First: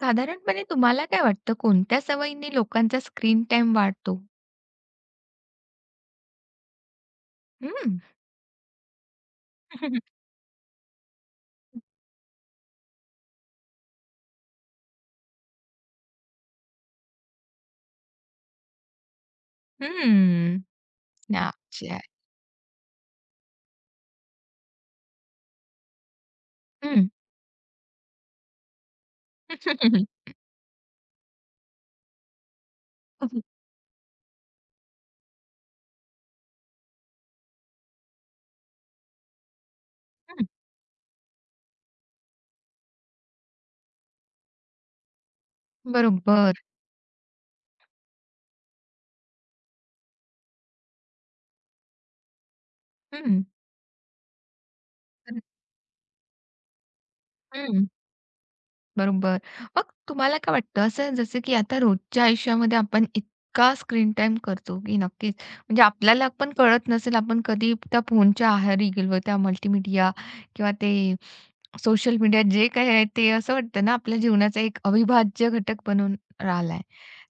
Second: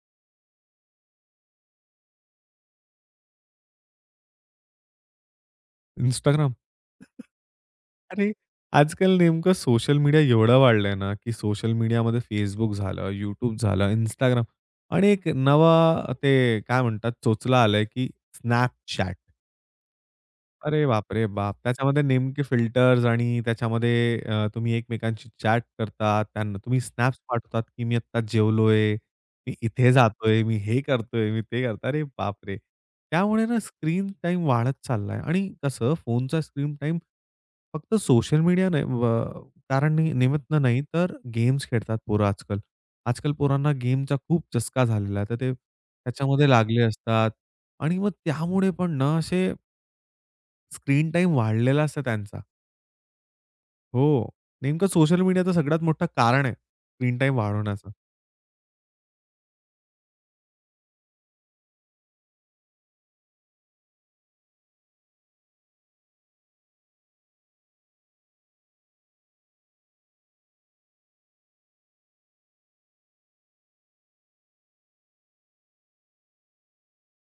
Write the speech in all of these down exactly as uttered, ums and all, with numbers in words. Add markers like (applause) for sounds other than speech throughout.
साधारणपणे तुम्हाला काय वाटतं कोणत्या सवयीने लोकांचा स्क्रीन टाइम वाढतो? Instagram. हं. आणि आजकाल नेमकं सोशल मीडिया एवढा वाढलाय ना, की सोशल मीडियामध्ये Facebook झालं, YouTube झालं, Instagram आणि एक नवा ते काय म्हणतात चोचला आलाय, की Snapchat. हं. (laughs) अरे बापरे बाप! अच्छा. त्याच्यामध्ये नेमके फिल्टर्स आणि त्याच्यामध्ये अ, तुम्ही एकमेकांशी चॅट करतात. त्यांना तुम्ही हं. स्नॅप्स पाठवतात, की मी आत्ता जेवलोय, मी इथे हं. जातोय, मी हे करतोय, मी ते करतोय. अरे बापरे! त्यामुळे (laughs) ना स्क्रीन टाईम वाढत चाललाय आणि कसं फोनचा स्क्रीन टाईम फक्त सोशल मीडिया नाही अ, कारण नि निमित्त नाही, तर गेम्स खेळतात पोरं आजकाल. आजकाल पोरांना गेमचा खूप चस्का झालेला आहे. तर ते त्याच्यामध्ये बरोबर. लागले असतात आणि मग त्यामुळे पण ना असे स्क्रीन टाईम वाढलेला असतो त्यांचा. हं. हो. नेमकं सोशल मीडियाचा सगळ्यात मोठं कारण आहे स्क्रीन टाईम हं. वाढवण्याचं. बरोबर. मग तुम्हाला काय वाटतं असं जसं की आता रोजच्या आयुष्यामध्ये आपण इतका स्क्रीन टाईम करतो की नक्कीच म्हणजे आपल्याला पण कळत नसेल आपण कधी त्या फोनच्या आहारी गेलो त्या मल्टीमीडिया किंवा ते सोशल मीडिया जे काही आहे ते असं वाटतं ना आपल्या जीवनाचा एक अविभाज्य घटक बनून राहिलाय.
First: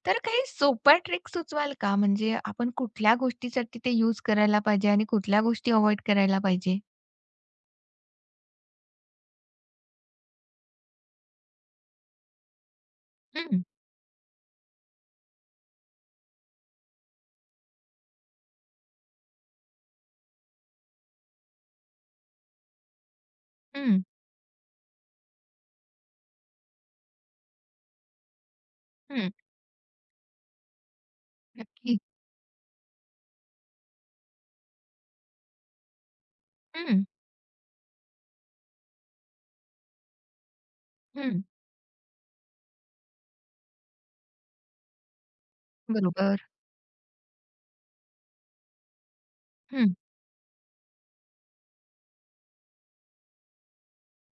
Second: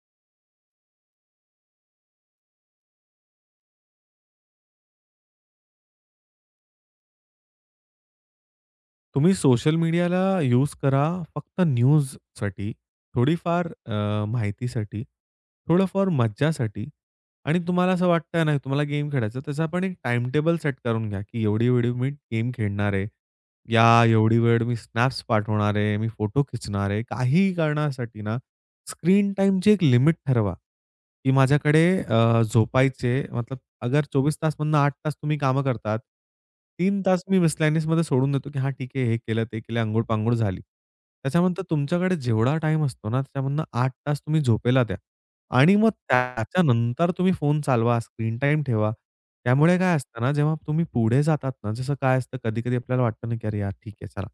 तर काही सोप्या ट्रिक सुचवाल का? म्हणजे आपण कुठल्या गोष्टीसाठी ते यूज करायला पाहिजे आणि कुठल्या गोष्टी अव्हॉइड करायला पाहिजे? तुम्ही सोशल मीडियाला यूज करा फक्त न्यूजसाठी, हं, थोडीफार अ, माहितीसाठी, थोडंफार मज्जासाठी आणि तुम्हाला असं वाटतंय ना, तुम्हाला गेम खेळायचा, त्याचा आपण एक टाइम टेबल सेट करून घ्या, की एवढी वेळ मी गेम खेळणार आहे. या हं, एवढी वेळ मी स्नॅप्स पाठवणार आहे, मी फोटो खिचणार आहे. काहीही करण्यासाठी ना, हं. स्क्रीन टाईमची एक लिमिट ठरवा, की माझ्याकडे नक्की. अ, झोपायचे मतलब अगर चोवीस तास मधनं आठ तास तुम्ही कामं करतात. तीन हं, तास मी मिसलॅनियसमध्ये सोडून देतो, की हां, ठीक आहे. हे केलं, ते केलं, अंघोळ-पांघोळ झाली. हं. त्याच्यानंतर तुमच्याकडे जेवढा टाईम असतो ना, त्याच्यामधनं आठ तास तुम्ही झोपेला द्या आणि मग बरोबर. त्याच्यानंतर तुम्ही फोन चालवा, स्क्रीन टाईम ठेवा. त्यामुळे काय असतं ना, जेव्हा तुम्ही पुढे जातात ना, जसं काय असतं कधी-कधी आपल्याला वाटतं ना, की "अरे यार, ठीक आहे चला."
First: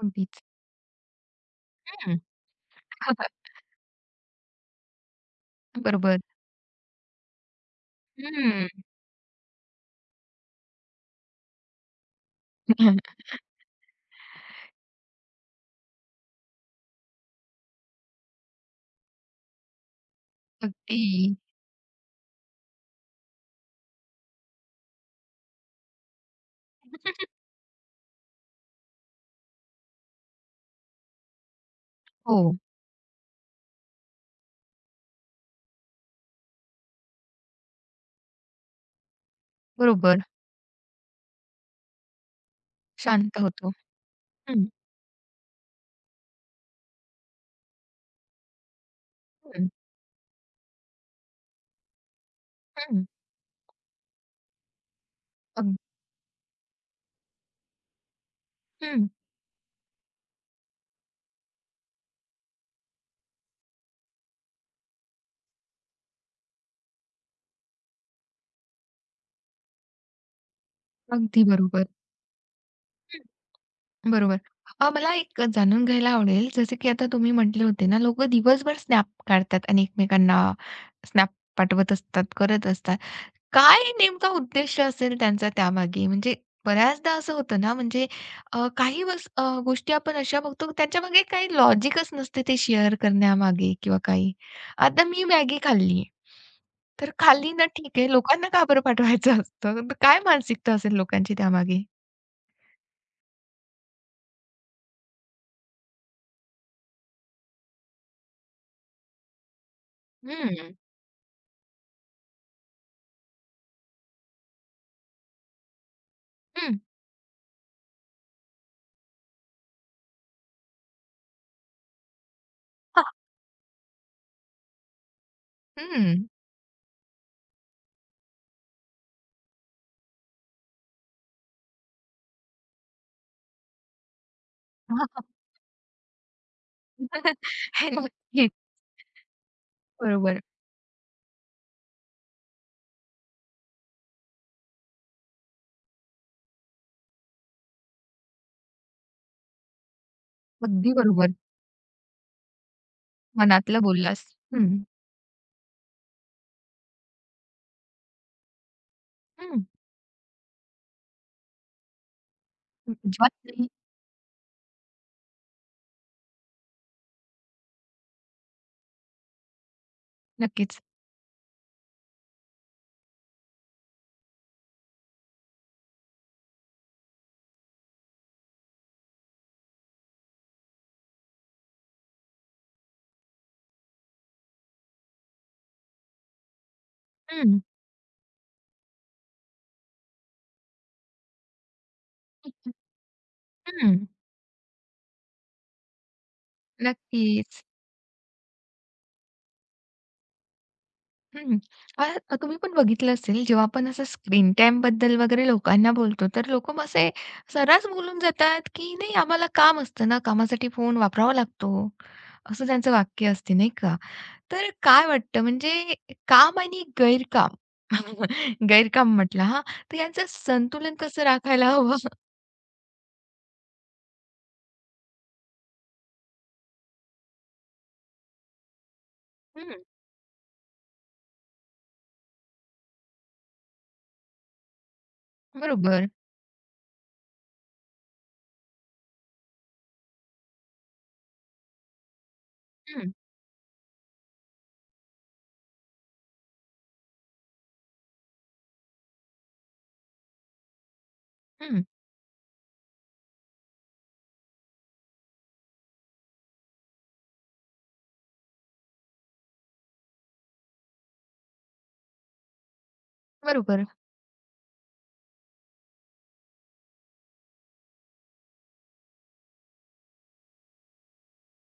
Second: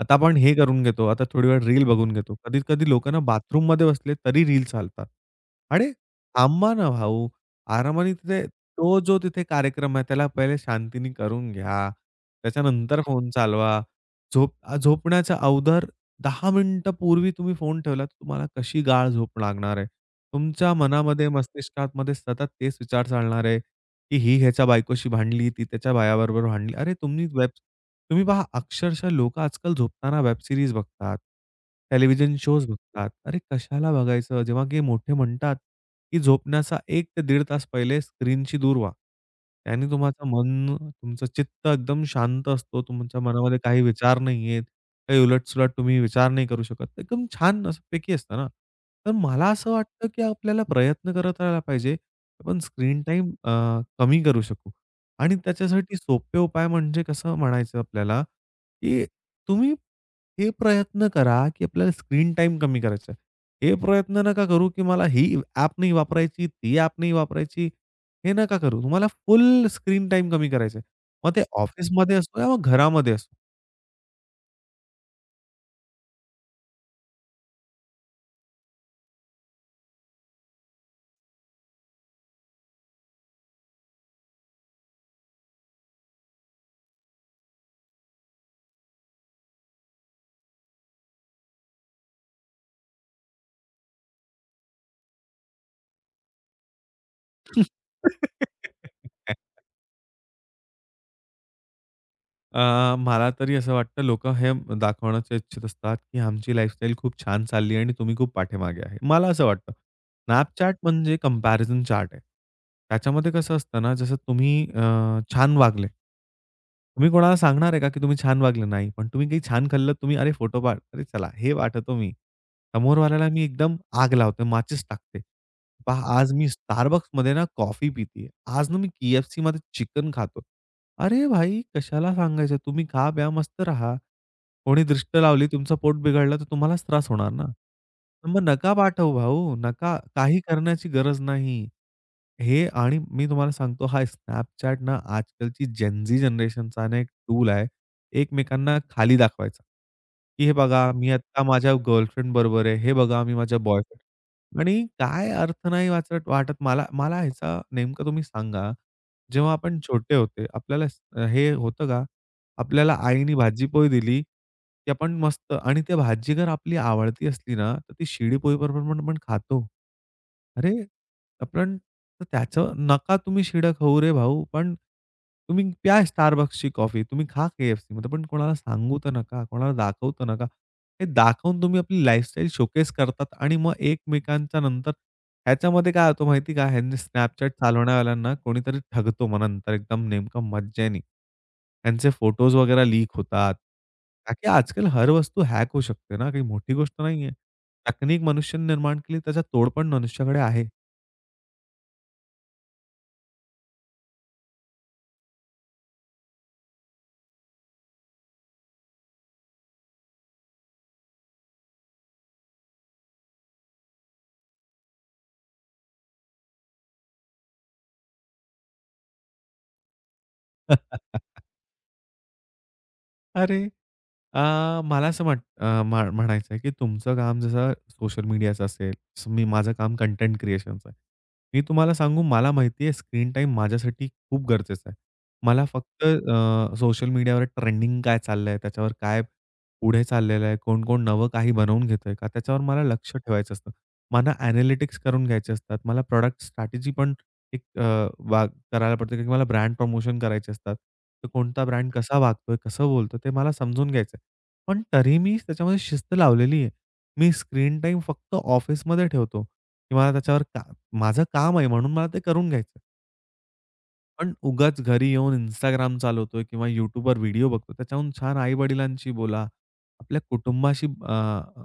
आता आपण अगदीच. हे करून घेतो. आता थोडी वेळ रील बघून हं. घेतो. कधी-कधी लोकं ना (laughs) बाथरूममध्ये बसले तरी रील चालतात. अरे बरोबर. थांबा ना भाऊ. आरामाने तिथे हं. तो जो तिथे कार्यक्रम आहे त्याला पहिले शांतीने करून घ्या. त्याच्यानंतर (laughs) फोन चालवा. झोप आ, झोपण्याच्या अवधार दहा मिनिटं पूर्वी तुम्ही फोन ठेवला तर तुम्हाला कशी गाढ झोप लागणार आहे. तुमच्या मनामध्ये, अगदी. मस्तिष्कामध्ये सतत तेच विचार चालणार आहे. की ही ह्याच्या बायकोशी भांडली, ती त्याच्या बायाबरोबर भांडली. अरे तुम्ही (laughs) वेब तुम्ही पहा अक्षरशः लोकं आजकाल झोपताना वेब सीरीज बघतात, टेलिव्हिजन हो, शोज बघतात. अरे कशाला बघायचं? जेव्हा की मोठे म्हणतात, की झोपण्याचा एक ते दीड तास पहिले स्क्रीनशी दूर व्हा. त्याने बरोबर. तुमचं मन, तुमचं चित्त एकदम शांत असतो. तुमच्या शांत मनामध्ये होतो. काही विचार नाही आहेत. हं, काही उलट तुम्ही विचार नाही करू शकत. एकदम छान असं पैकी असतं ना. तर मला हं, असं वाटतं, की आपल्याला प्रयत्न करत राहायला पाहिजे, आपण स्क्रीन हं. टाईम अ, कमी करू शकू. आणि अग त्याच्यासाठी सोपे उपाय म्हणजे कसं म्हणायचं आपल्याला, की हं. तुम्ही हे प्रयत्न करा, की आपल्याला स्क्रीन टाईम कमी करायचा आहे. हे प्रयत्न नका करू, की मला ही ॲप नाही वापरायची, ती ॲप नाही वापरायची. हे नका करू. तुम्हाला फुल स्क्रीन टाईम कमी करायचा आहे. मग ते अगदी बरोबर. ऑफिसमध्ये असो या मग घरामध्ये असो. हं. बरोबर. अ, मला एक जाणून घ्यायला आवडेल, जसं की आता तुम्ही म्हटले होते ना, लोकं दिवसभर स्नॅप काढतात आणि एकमेकांना स्नॅप पाठवत असतात, करत असतात. काय नेमका उद्देश असेल त्यांचा त्यामागे? म्हणजे बऱ्याचदा असं होतं ना, म्हणजे अ, काही वस अ, गोष्टी आपण अशा बघतो त्याच्यामागे काही लॉजिकच नसते ते शेअर करण्यामागे किंवा काही. आता मी मॅगी खाल्ली. तर खाल्ली ना ठीक आहे, लोकांना का बरं (laughs) पाठवायचं असतं? तर काय मानसिकता असेल लोकांची त्यामागे? अ, मला तरी असं वाटतं लोकं हे दाखवण्याचे इच्छित असतात, की आमची लाईफस्टाईल खूप छान चालली आहे आणि तुम्ही खूप पाठीमागे आहे. मला असं वाटतं. हं, हं, Snapchat म्हणजे कंपॅरिझन चार्ट आहे. त्याच्यामध्ये कसं असतं ना, जसं तुम्ही अ, छान वागले. हं. तुम्ही कोणाला सांगणार आहे का, की तुम्ही छान वागले? नाही. पण तुम्ही काही छान खाल्लं, तुम्ही "अरे, फोटो पाठ." "अरे, चला, हे पाठवतो मी." समोरवाल्याला मी एकदम आग लावतो, माचीस टाकते. पहा, आज मी Starbucksमध्ये ना कॉफी पितीये. आज ना मी KFCमध्ये चिकन खातो. अरे भाई, कशाला सांगायचं? तुम्ही खा-प्या, मस्त राहा. कोणी दृष्ट (laughs) लावली, तुमचं पोट बिघडलं, तर तुम्हालाच त्रास होणार ना. हे तर मग नक्कीच. नका पाठवू भाऊ, नका. काही बरोबर. करण्याची गरज नाही. हे आणि मी तुम्हाला सांगतो हा Snapchat ना आजकालची जेन-झी जनरेशनचा ना एक टूल आहे. एकमेकांना खाली दाखवायचा, की "हे बघा, अगदी मी बरोबर. आता माझ्या गर्लफ्रेंड बरोबर आहे. हे बघा, मी माझ्या मनातलं बोललास. बॉयफ्रेंड" हं, आणि काय अर्थ नाही वाचत वाटत मला मला ह्याचा नेमकं तुम्ही सांगा, जेव्हा हं. आपण छोटे होते, आपल्याला स हे होतं का? आपल्याला अजिबात आईने नाही. भाजी-पोळी दिली, की आपण मस्त आणि ते भाजी जर आपली आवडती असली ना, तर ती शिळी पोळीबरोबर पण आपण खातो. अरे नक्कीच. आपण तर त्याचं नका तुम्ही शिळं खाऊ रे भाऊ. पण तुम्ही प्या Starbucksची कॉफी, तुम्ही खा KFCमध्ये पण कोणाला सांगू तर नका, कोणाला दाखवू तर नका. हे दाखवून तुम्ही आपली लाईफस्टाईल शोकेस करतात आणि मग एकमेकांच्या नंतर ह्याच्यामध्ये काय होतं माहिती का? ह्यांनी Snapchat हं. चालवणाऱ्यावाल्यांना कोणीतरी ठगतो मग नंतर एकदम नेमकं मज्जेनी. त्यांचे फोटोज वगैरे लीक होतात. हं, का की आजकाल हर वस्तू हॅक होऊ शकते ना, काही मोठी गोष्ट नाहीये. नक्कीच. तकनीक मनुष्याने निर्माण केली, त्याचा तोड पण मनुष्याकडे आहे. हं. अ, तुम्ही पण बघितलं असेल, जेव्हा आपण असं स्क्रीन टाईमबद्दल वगैरे लोकांना बोलतो, तर लोकं असे सर्रास बोलून जातात, की "नाही, आम्हाला काम असतं ना, कामासाठी फोन वापरावा लागतो." असं त्यांचं वाक्य असते, नाही का? तर काय वाटतं, म्हणजे काम आणि गैरकाम, (laughs) गैरकाम म्हटलं हां, तर यांचं संतुलन कसं (laughs) राखायला हवं? अरे! अ, मला असं वाट अ, म्हा म्हणायचं आहे, की तुमचं काम जसं सोशल मीडियाचं असेल, तसं मी माझं हं, काम कंटेंट क्रिएशनचं आहे. मी तुम्हाला सांगू मला माहिती आहे स्क्रीन टाईम माझ्यासाठी खूप गरजेचं आहे. मला फक्त बरोबर. सोशल मीडियावर ट्रेंडिंग काय चाललंय, त्याच्यावर काय पुढे चाललेलं आहे, कोण-कोण नवं काही बनवून घेतोय का, त्याच्यावर मला लक्ष हं, ठेवायचं असतं. मला एनालिटिक्स करून घ्यायचे असतात. मला प्रॉडक्ट स्ट्रॅटेजी पण एक अ, वा करायला पडते, की मला ब्रँड प्रमोशन करायचे असतात. तर कोणता हं, ब्रँड कसा वागतोय, कसं बोलतो ते मला समजून घ्यायचं पण तरी मी त्याच्यामध्ये शिस्त लावलेली आहे. मी स्क्रीन टाईम फक्त ऑफिसमध्ये ठेवतो किंवा त्याच्यावर का माझं काम आहे म्हणून मला ते करून घ्यायचं. बरोबर. पण उगाच घरी येऊन Instagram चालवतोय किंवा YouTubeवर व्हिडिओ बघतो. त्याच्याहून छान आई-वडिलांशी बोला. आपल्या कुटुंबाशी अ,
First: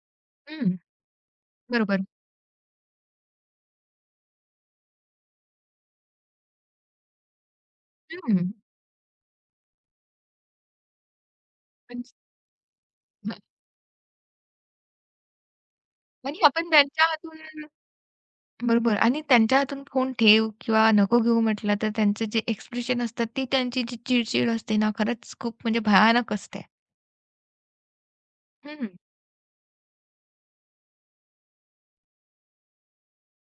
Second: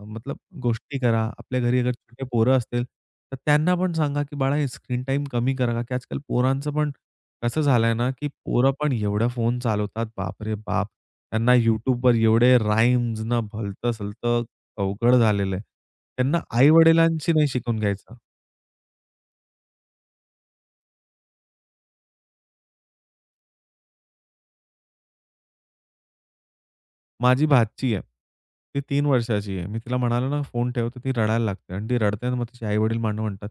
मतलब हं, गोष्टी करा. आपल्या घरी अगर बरोबर. छोटे पोरं असतील, तर त्यांना पण सांगा, की "बाळा, हे स्क्रीन टाईम कमी करा." की आजकाल पोरांचं पण कसं झालंय ना, की हं. पोरं पण एवढा फोन चालवतात. बापरे बाप! त्यांना आणि YouTubeवर एवढे राईम्स ना भलतं-सलतं अवघड झालेलं आहे. त्यांना आणि आपण त्यांच्या आई-वडिलांशी नाही हातून शिकून घ्यायचं. बरोबर आणि त्यांच्या हातून फोन ठेव किंवा नको घेऊ म्हटलं तर त्यांचे जे एक्सप्रेशन असतात ती त्यांची जी चिडचिड असते ना खरंच खूप म्हणजे भयानक असते. माझी भाची आहे. ती हं. तीन वर्षाची आहे. मी तिला म्हणालो ना फोन ठेव, तर ती रडायला लागते आणि ती रडते आणि मग तिचे आई-वडील मला म्हणतात,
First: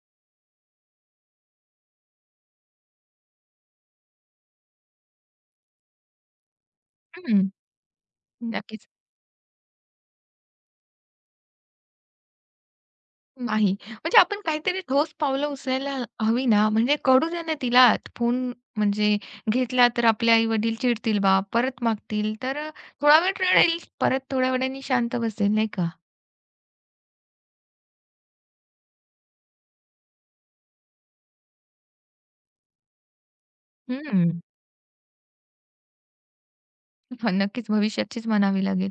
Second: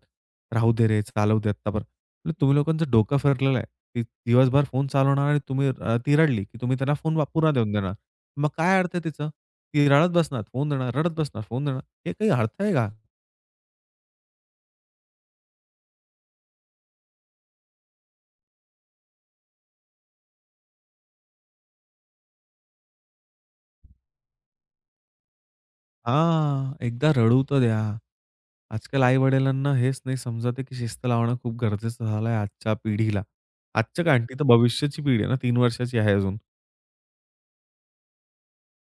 "राहू दे रे, चालवू दे आत्तापर." म्हटलं, "तुम्ही लोकांचं डोकं फिरलेलं आहे. ती दिवसभर फोन चालवणार आणि तुम्ही अ, ती रडली की तुम्ही त्यांना फोन वाप हं. पुन्हा देऊन देणार. मग काय नक्कीच. अर्थ आहे तिचं? ती रडत बसणार, फोन देणार, रडत बसणार, फोन देणार. हे काही अर्थ आहे का?" नाही. म्हणजे आपण काहीतरी ठोस पावलं उचलायला हवी ना, म्हणजे कळू द्या ना तिला फोन म्हणजे घेतला तर आपले आई-वडील चिडतील बा, परत मागतील तर थोडा वेळ रडेल, परत थोड्या वेळाने शांत बसेल नाही का? हां, एकदा रडू तर द्या. आजकाल आई-वडिलांना हेच नाही समजत आहे की शिस्त लावणं खूप गरजेचं झालं आजच्या पिढीला. आजच्या काय, हं. तर भविष्याची पिढी आहे ना, तीन वर्षाची आहे अजून. नक्कीच भविष्याचीच म्हणावी लागेल.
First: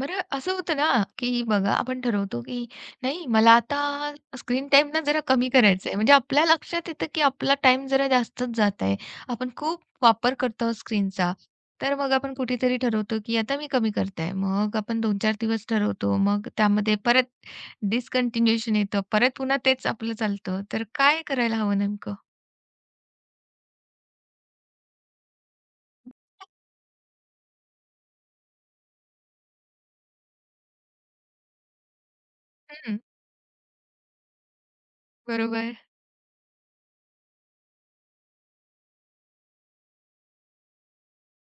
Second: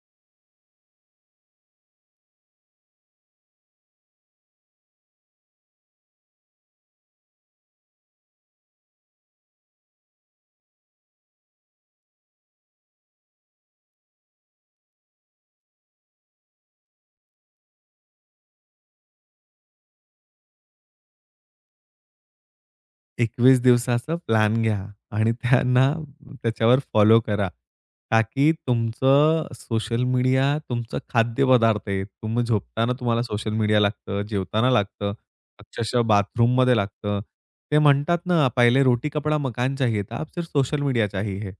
बरं असं होतं ना, की बघा आपण ठरवतो, की नाही मला आता स्क्रीन टाईम ना जरा कमी करायचा आहे. म्हणजे आपल्या लक्षात येतं, की आपला टाइम जरा जास्तच जात आहे. आपण खूप वापर करतो स्क्रीनचा. तर मग आपण कुठेतरी ठरवतो, की आता मी कमी करत मग आपण दोन ते चार दिवस ठरवतो. मग त्यामध्ये परत डिसकंटिन्युएशन येतं. परत पुन्हा तेच आपलं चालतं. तर काय करायला हवं नेमकं? एकवीस दिवसाचा प्लॅन घ्या आणि (laughs) त्यांना त्याच्यावर फॉलो करा. ताकी तुमचं सोशल मीडिया तुमचं खाद्यपदार्थ आहे. तुम्ही झोपताना हं, तुम्हाला सोशल मीडिया लागतं, जेवताना लागतं, बरोबर. अक्षरशः बाथरूममध्ये लागतं. ते म्हणतात ना, "पहिले रोटी, कपडा, मकान चाहिए था, अब सिर्फ सोशल मीडिया चाहिए है."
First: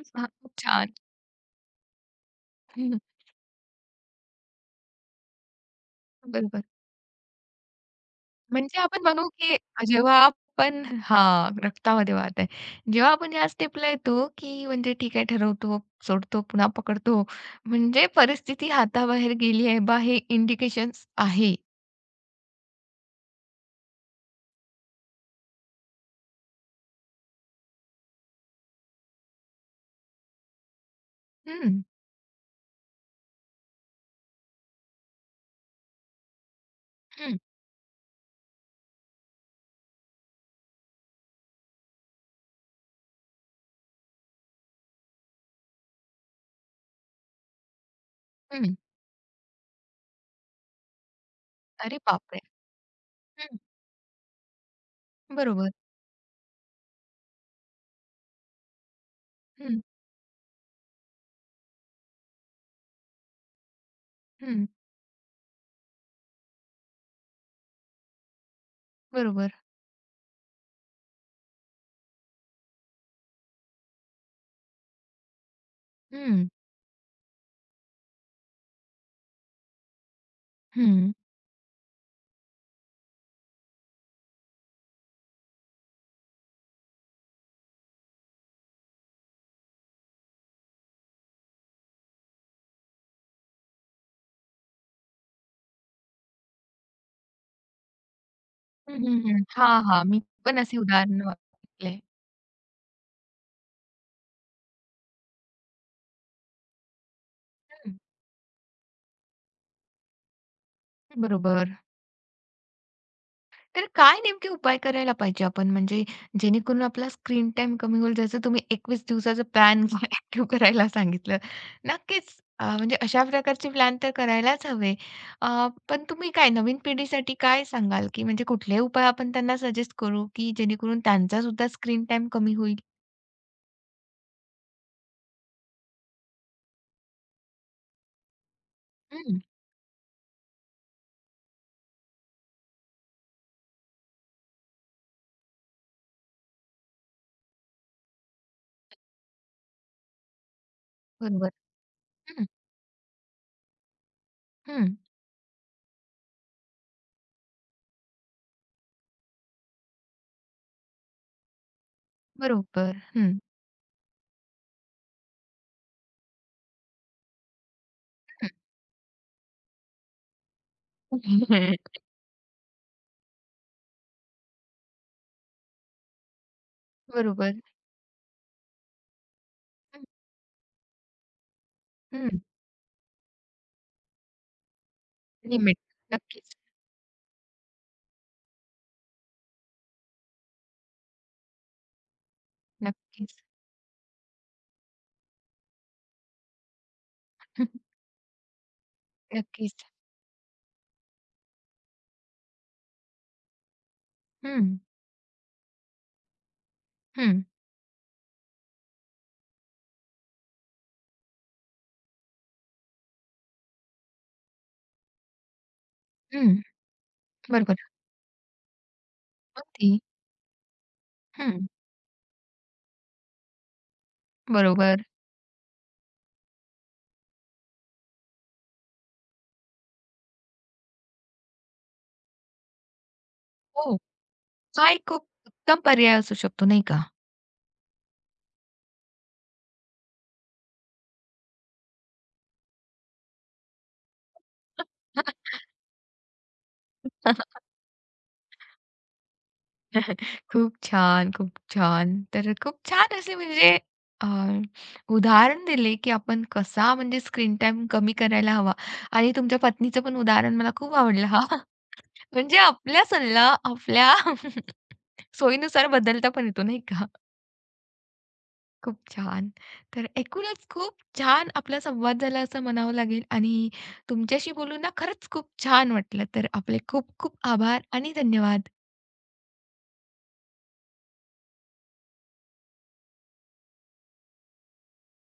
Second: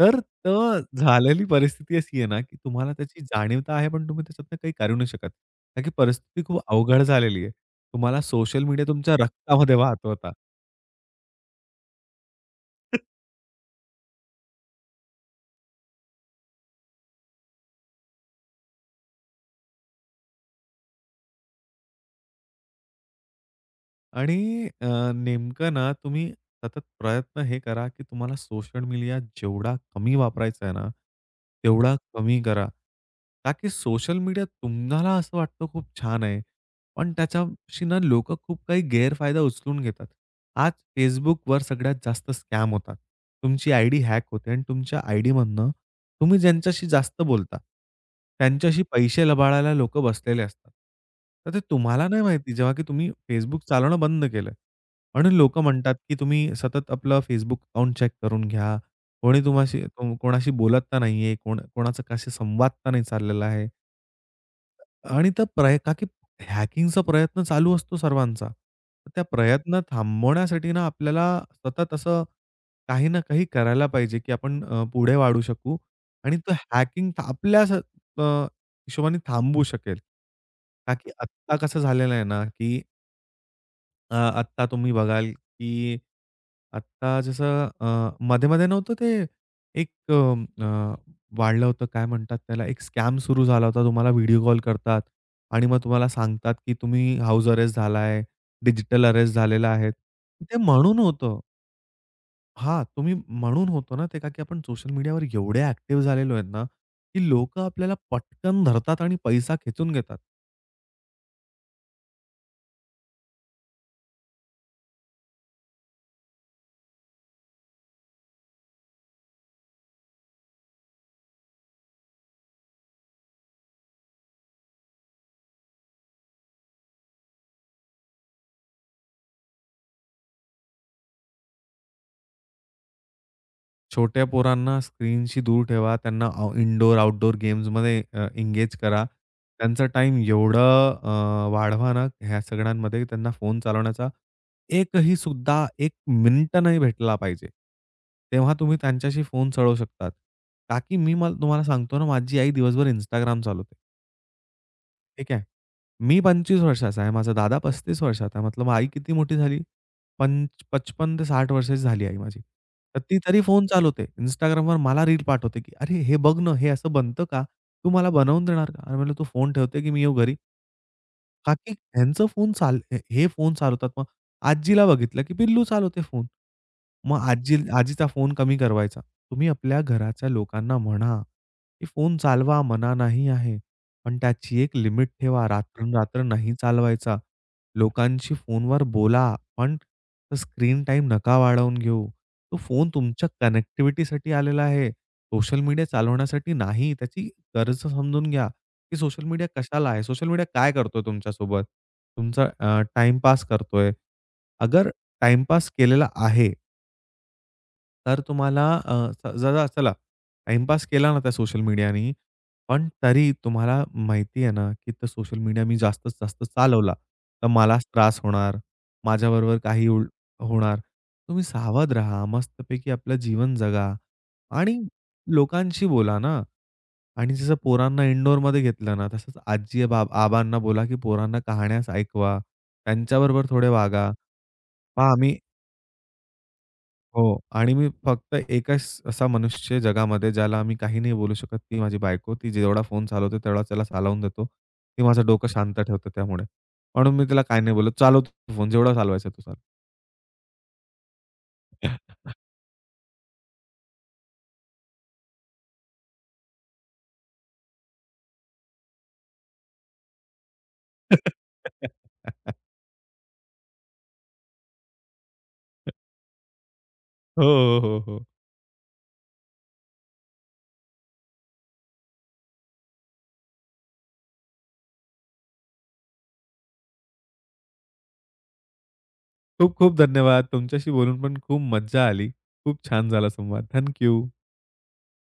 तर हां, तर छान. झालेली परिस्थिती अशी आहे ना, की तुम्हाला हम्म, त्याची जाणीव तर आहे, पण तुम्ही त्याच्यातनं काही करू नाही शकत. कारण की (laughs) परिस्थिती खूप बरोबर. अवघड झालेली आहे. तुम्हाला सोशल म्हणजे मीडिया आपण तुमच्या म्हणू, की रक्तामध्ये वाहत जेव्हा होता. आपण हां, रक्तामध्ये वात आहे. जेव्हा आपण ह्या स्टेपला येतो, की म्हणजे ठीक आहे ठरवतो, सोडतो, पुन्हा पकडतो. म्हणजे परिस्थिती हाताबाहेर गेली आहे बा हे इंडिकेशन्स आहे. आणि अ, नेमकं ना तुम्ही सतत प्रयत्न हे करा, की तुम्हाला सोशल मीडिया जेवढा कमी वापरायचा आहे ना, हं, तेवढा कमी करा. का की सोशल मीडिया तुम्हाला असं वाटतं खूप छान आहे. पण हं, त्याच्याशी ना लोकं खूप काही गैरफायदा उचलून घेतात. आज Facebookवर सगळ्यात जास्त स्कॅम होतात. तुमची आयडी हॅक होते आणि तुमच्या आयडीमधनं तुम्ही ज्यांच्याशी जास्त बोलता, हं. त्यांच्याशी पैसे लबाडायला लोकं बसलेले असतात. तर ते अरे तुम्हाला नाही बापरे! माहिती जेव्हा की तुम्ही हं, Facebook चालवणं बंद केलं. म्हणून लोकं बरोबर. म्हणतात, की तुम्ही सतत आपलं Facebook अकाउंट चेक करून घ्या. कोणी हं, तुम्हाशी तुम- कोणाशी बोलत तर नाहीये, कोण कोणाचा कशी संवाद तर नाही चाललेला आहे. हं. आणि त्या प्रय का की हॅकिंगचा प्रयत्न चालू असतो सर्वांचा. तर त्या बरोबर. प्रयत्न थांबवण्यासाठी ना आपल्याला सतत असं काही ना काही करायला पाहिजे, की आपण अ, पुढे वाढू शकू आणि हं, तो हॅकिंग था- आपल्या स- अ, हिशोबाने थांबू शकेल. का की हं. आत्ता कसं झालेलं आहे ना, की अ, आत्ता तुम्ही बघाल, की आत्ता जसं अ, मध्ये-मध्ये नव्हतं ते एक अ, अ, वाढलं होतं काय म्हणतात त्याला? एक स्कॅम सुरू झाला होता. तुम्हाला व्हिडिओ कॉल करतात आणि मग तुम्हाला सांगतात, की तुम्ही हाउस अरेस्ट झाला हं, डिजिटल हं, अरेस्ट हं. झालेला हां, आहे. हां. मी ते पण असे म्हणून उदाहरण होतं. वाचले. हां, तुम्ही म्हणून होतो ना ते का की आपण सोशल मीडियावर एवढे ॲक्टिव्ह झालेलो आहेत ना, की लोकं आपल्याला हं, पटकन धरतात आणि पैसा खेचून घेतात. बरोबर. तर काय नेमके उपाय करायला पाहिजे आपण म्हणजे जेणेकरून आपला स्क्रीन टाईम कमी होईल जसं तुम्ही एकवीस दिवसाचं प्लॅन (laughs) ॲक्टिव्ह करायला सांगितलं. नक्कीच अ, म्हणजे अशा प्रकारचे प्लॅन तर करायलाच हवे. अ, पण तुम्ही काय नवीन पिढीसाठी काय सांगाल, की म्हणजे कुठले उपाय आपण त्यांना सजेस्ट करू, की जेणेकरून त्यांचा सुद्धा स्क्रीन टाईम कमी होईल? छोट्या पोरांना स्क्रीनशी दूर ठेवा. त्यांना आउ इनडोअर, आउटडोअर गेम्समध्ये अ, एंगेज करा. हं, त्यांचा टाईम एवढं अ, वाढवा ना, ह्या सगळ्यांमध्ये त्यांना फोन चालवण्याचा एकही सुद्धा एक मिनिट नाही भेटला पाहिजे. तेव्हा तुम्ही त्यांच्याशी फोन चालवू शकतात. का की मी मला बरोबर. तुम्हाला सांगतो ना, माझी हं, आई दिवसभर Instagram चालवते. हं. ठीक आहे. मी पंचवीस वर्षाचा आहे. माझा दादा पस्तीस वर्षाचा आहे. मतलब आई किती मोठी झाली? पंच पंचावन्न ते साठ वर्षाची झाली आई माझी. बरोबर. तर ती हं. तरी फोन चालवते. Instagramवर मला रील पाठवते, की "अरे, हे बघ ना, हे असं बनतं का? तू मला बनवून देणार का?" अरे, म्हटलं, "तू फोन ठेवते, की मी येऊ घरी?" का की (laughs) ह्यांचं फोन चाल हे हे फोन चालवतात. मग आजीला बघितलं, की पिल्लू चालवते फोन. मग बरोबर. आजी आजीचा फोन कमी करवायचा. तुम्ही आपल्या घराच्या लोकांना म्हणा, की फोन चालवा मना नाही आहे. पण त्याची एक लिमिट ठेवा. लिमिट. रात्रंरात्र नाही नक्कीच, चालवायचा. लोकांशी फोनवर बोला, पण स्क्रीन टाईम नका वाढवून घेऊ. तो फोन तुमच्या नक्कीच. कनेक्टिव्हिटीसाठी आलेला आहे. सोशल मीडिया चालवण्यासाठी नाही. त्याची गरज (laughs) समजून घ्या. की सोशल मीडिया नक्कीच. कशाला आहे? सोशल मीडिया काय करतोय तुमच्यासोबत? तुमचा अ, टाईमपास करतोय. हं, अगर टाईमपास केलेला आहे, हं, तर तुम्हाला अ, स जरा चला टाईमपास केला ना त्या सोशल मीडियानी, पण तरी तुम्हाला माहिती आहे ना, की तो सोशल मीडिया मी जास्तीत जास्त हं. चालवला, तर बरोबर. मलाच त्रास होणार. माझ्याबरोबर मग काही ती उल होणार. तुम्ही हं, सावध राहा. मस्तपैकी आपलं जीवन जगा आणि बरोबर. लोकांशी बोला ना. आणि जसं पोरांना इंडोअरमध्ये घेतलं ना, तसंच आजी, बा आबांना बोला, की पोरांना कहाण्यास ऐकवा. त्यांच्याबरोबर थोडे हो, वागा. हा एक पहा खूप आम्ही उत्तम पर्याय असू शकतो, नाही का? हो. आणि मी फक्त एकच असा मनुष्य जगामध्ये ज्याला आम्ही काही नाही बोलू शकत, ती माझी बायको. ती जेवढा फोन चालवते तेवढा त्याला चालवून देतो. ती माझं डोकं (laughs) शांत ठेवते त्यामुळे. म्हणून मी तिला काही नाही बोलत. "चालव तू फोन, जेवढा चालवायचा तो चालव." खूप छान, खूप छान. तर खूप छान असे म्हणजे अ, उदाहरण दिले, की आपण कसा म्हणजे स्क्रीन टाइम कमी करायला हवा आणि तुमच्या पत्नीचं पण उदाहरण मला खूप आवडलं हां. (laughs) म्हणजे आपला सल्ला आपल्या (laughs) सोयीनुसार बदलता पण येतो, नाही का? हो, हो, हो. खूप छान. तर एकूणच खूप छान आपला संवाद झाला असं म्हणावं लागेल आणि तुमच्याशी बोलून ना खरंच खूप छान वाटलं. तर आपले खूप खूप आभार आणि धन्यवाद. खूप-खूप धन्यवाद. तुमच्याशी बोलून पण खूप मज्जा आली. खूप छान झाला संवाद. Thank you.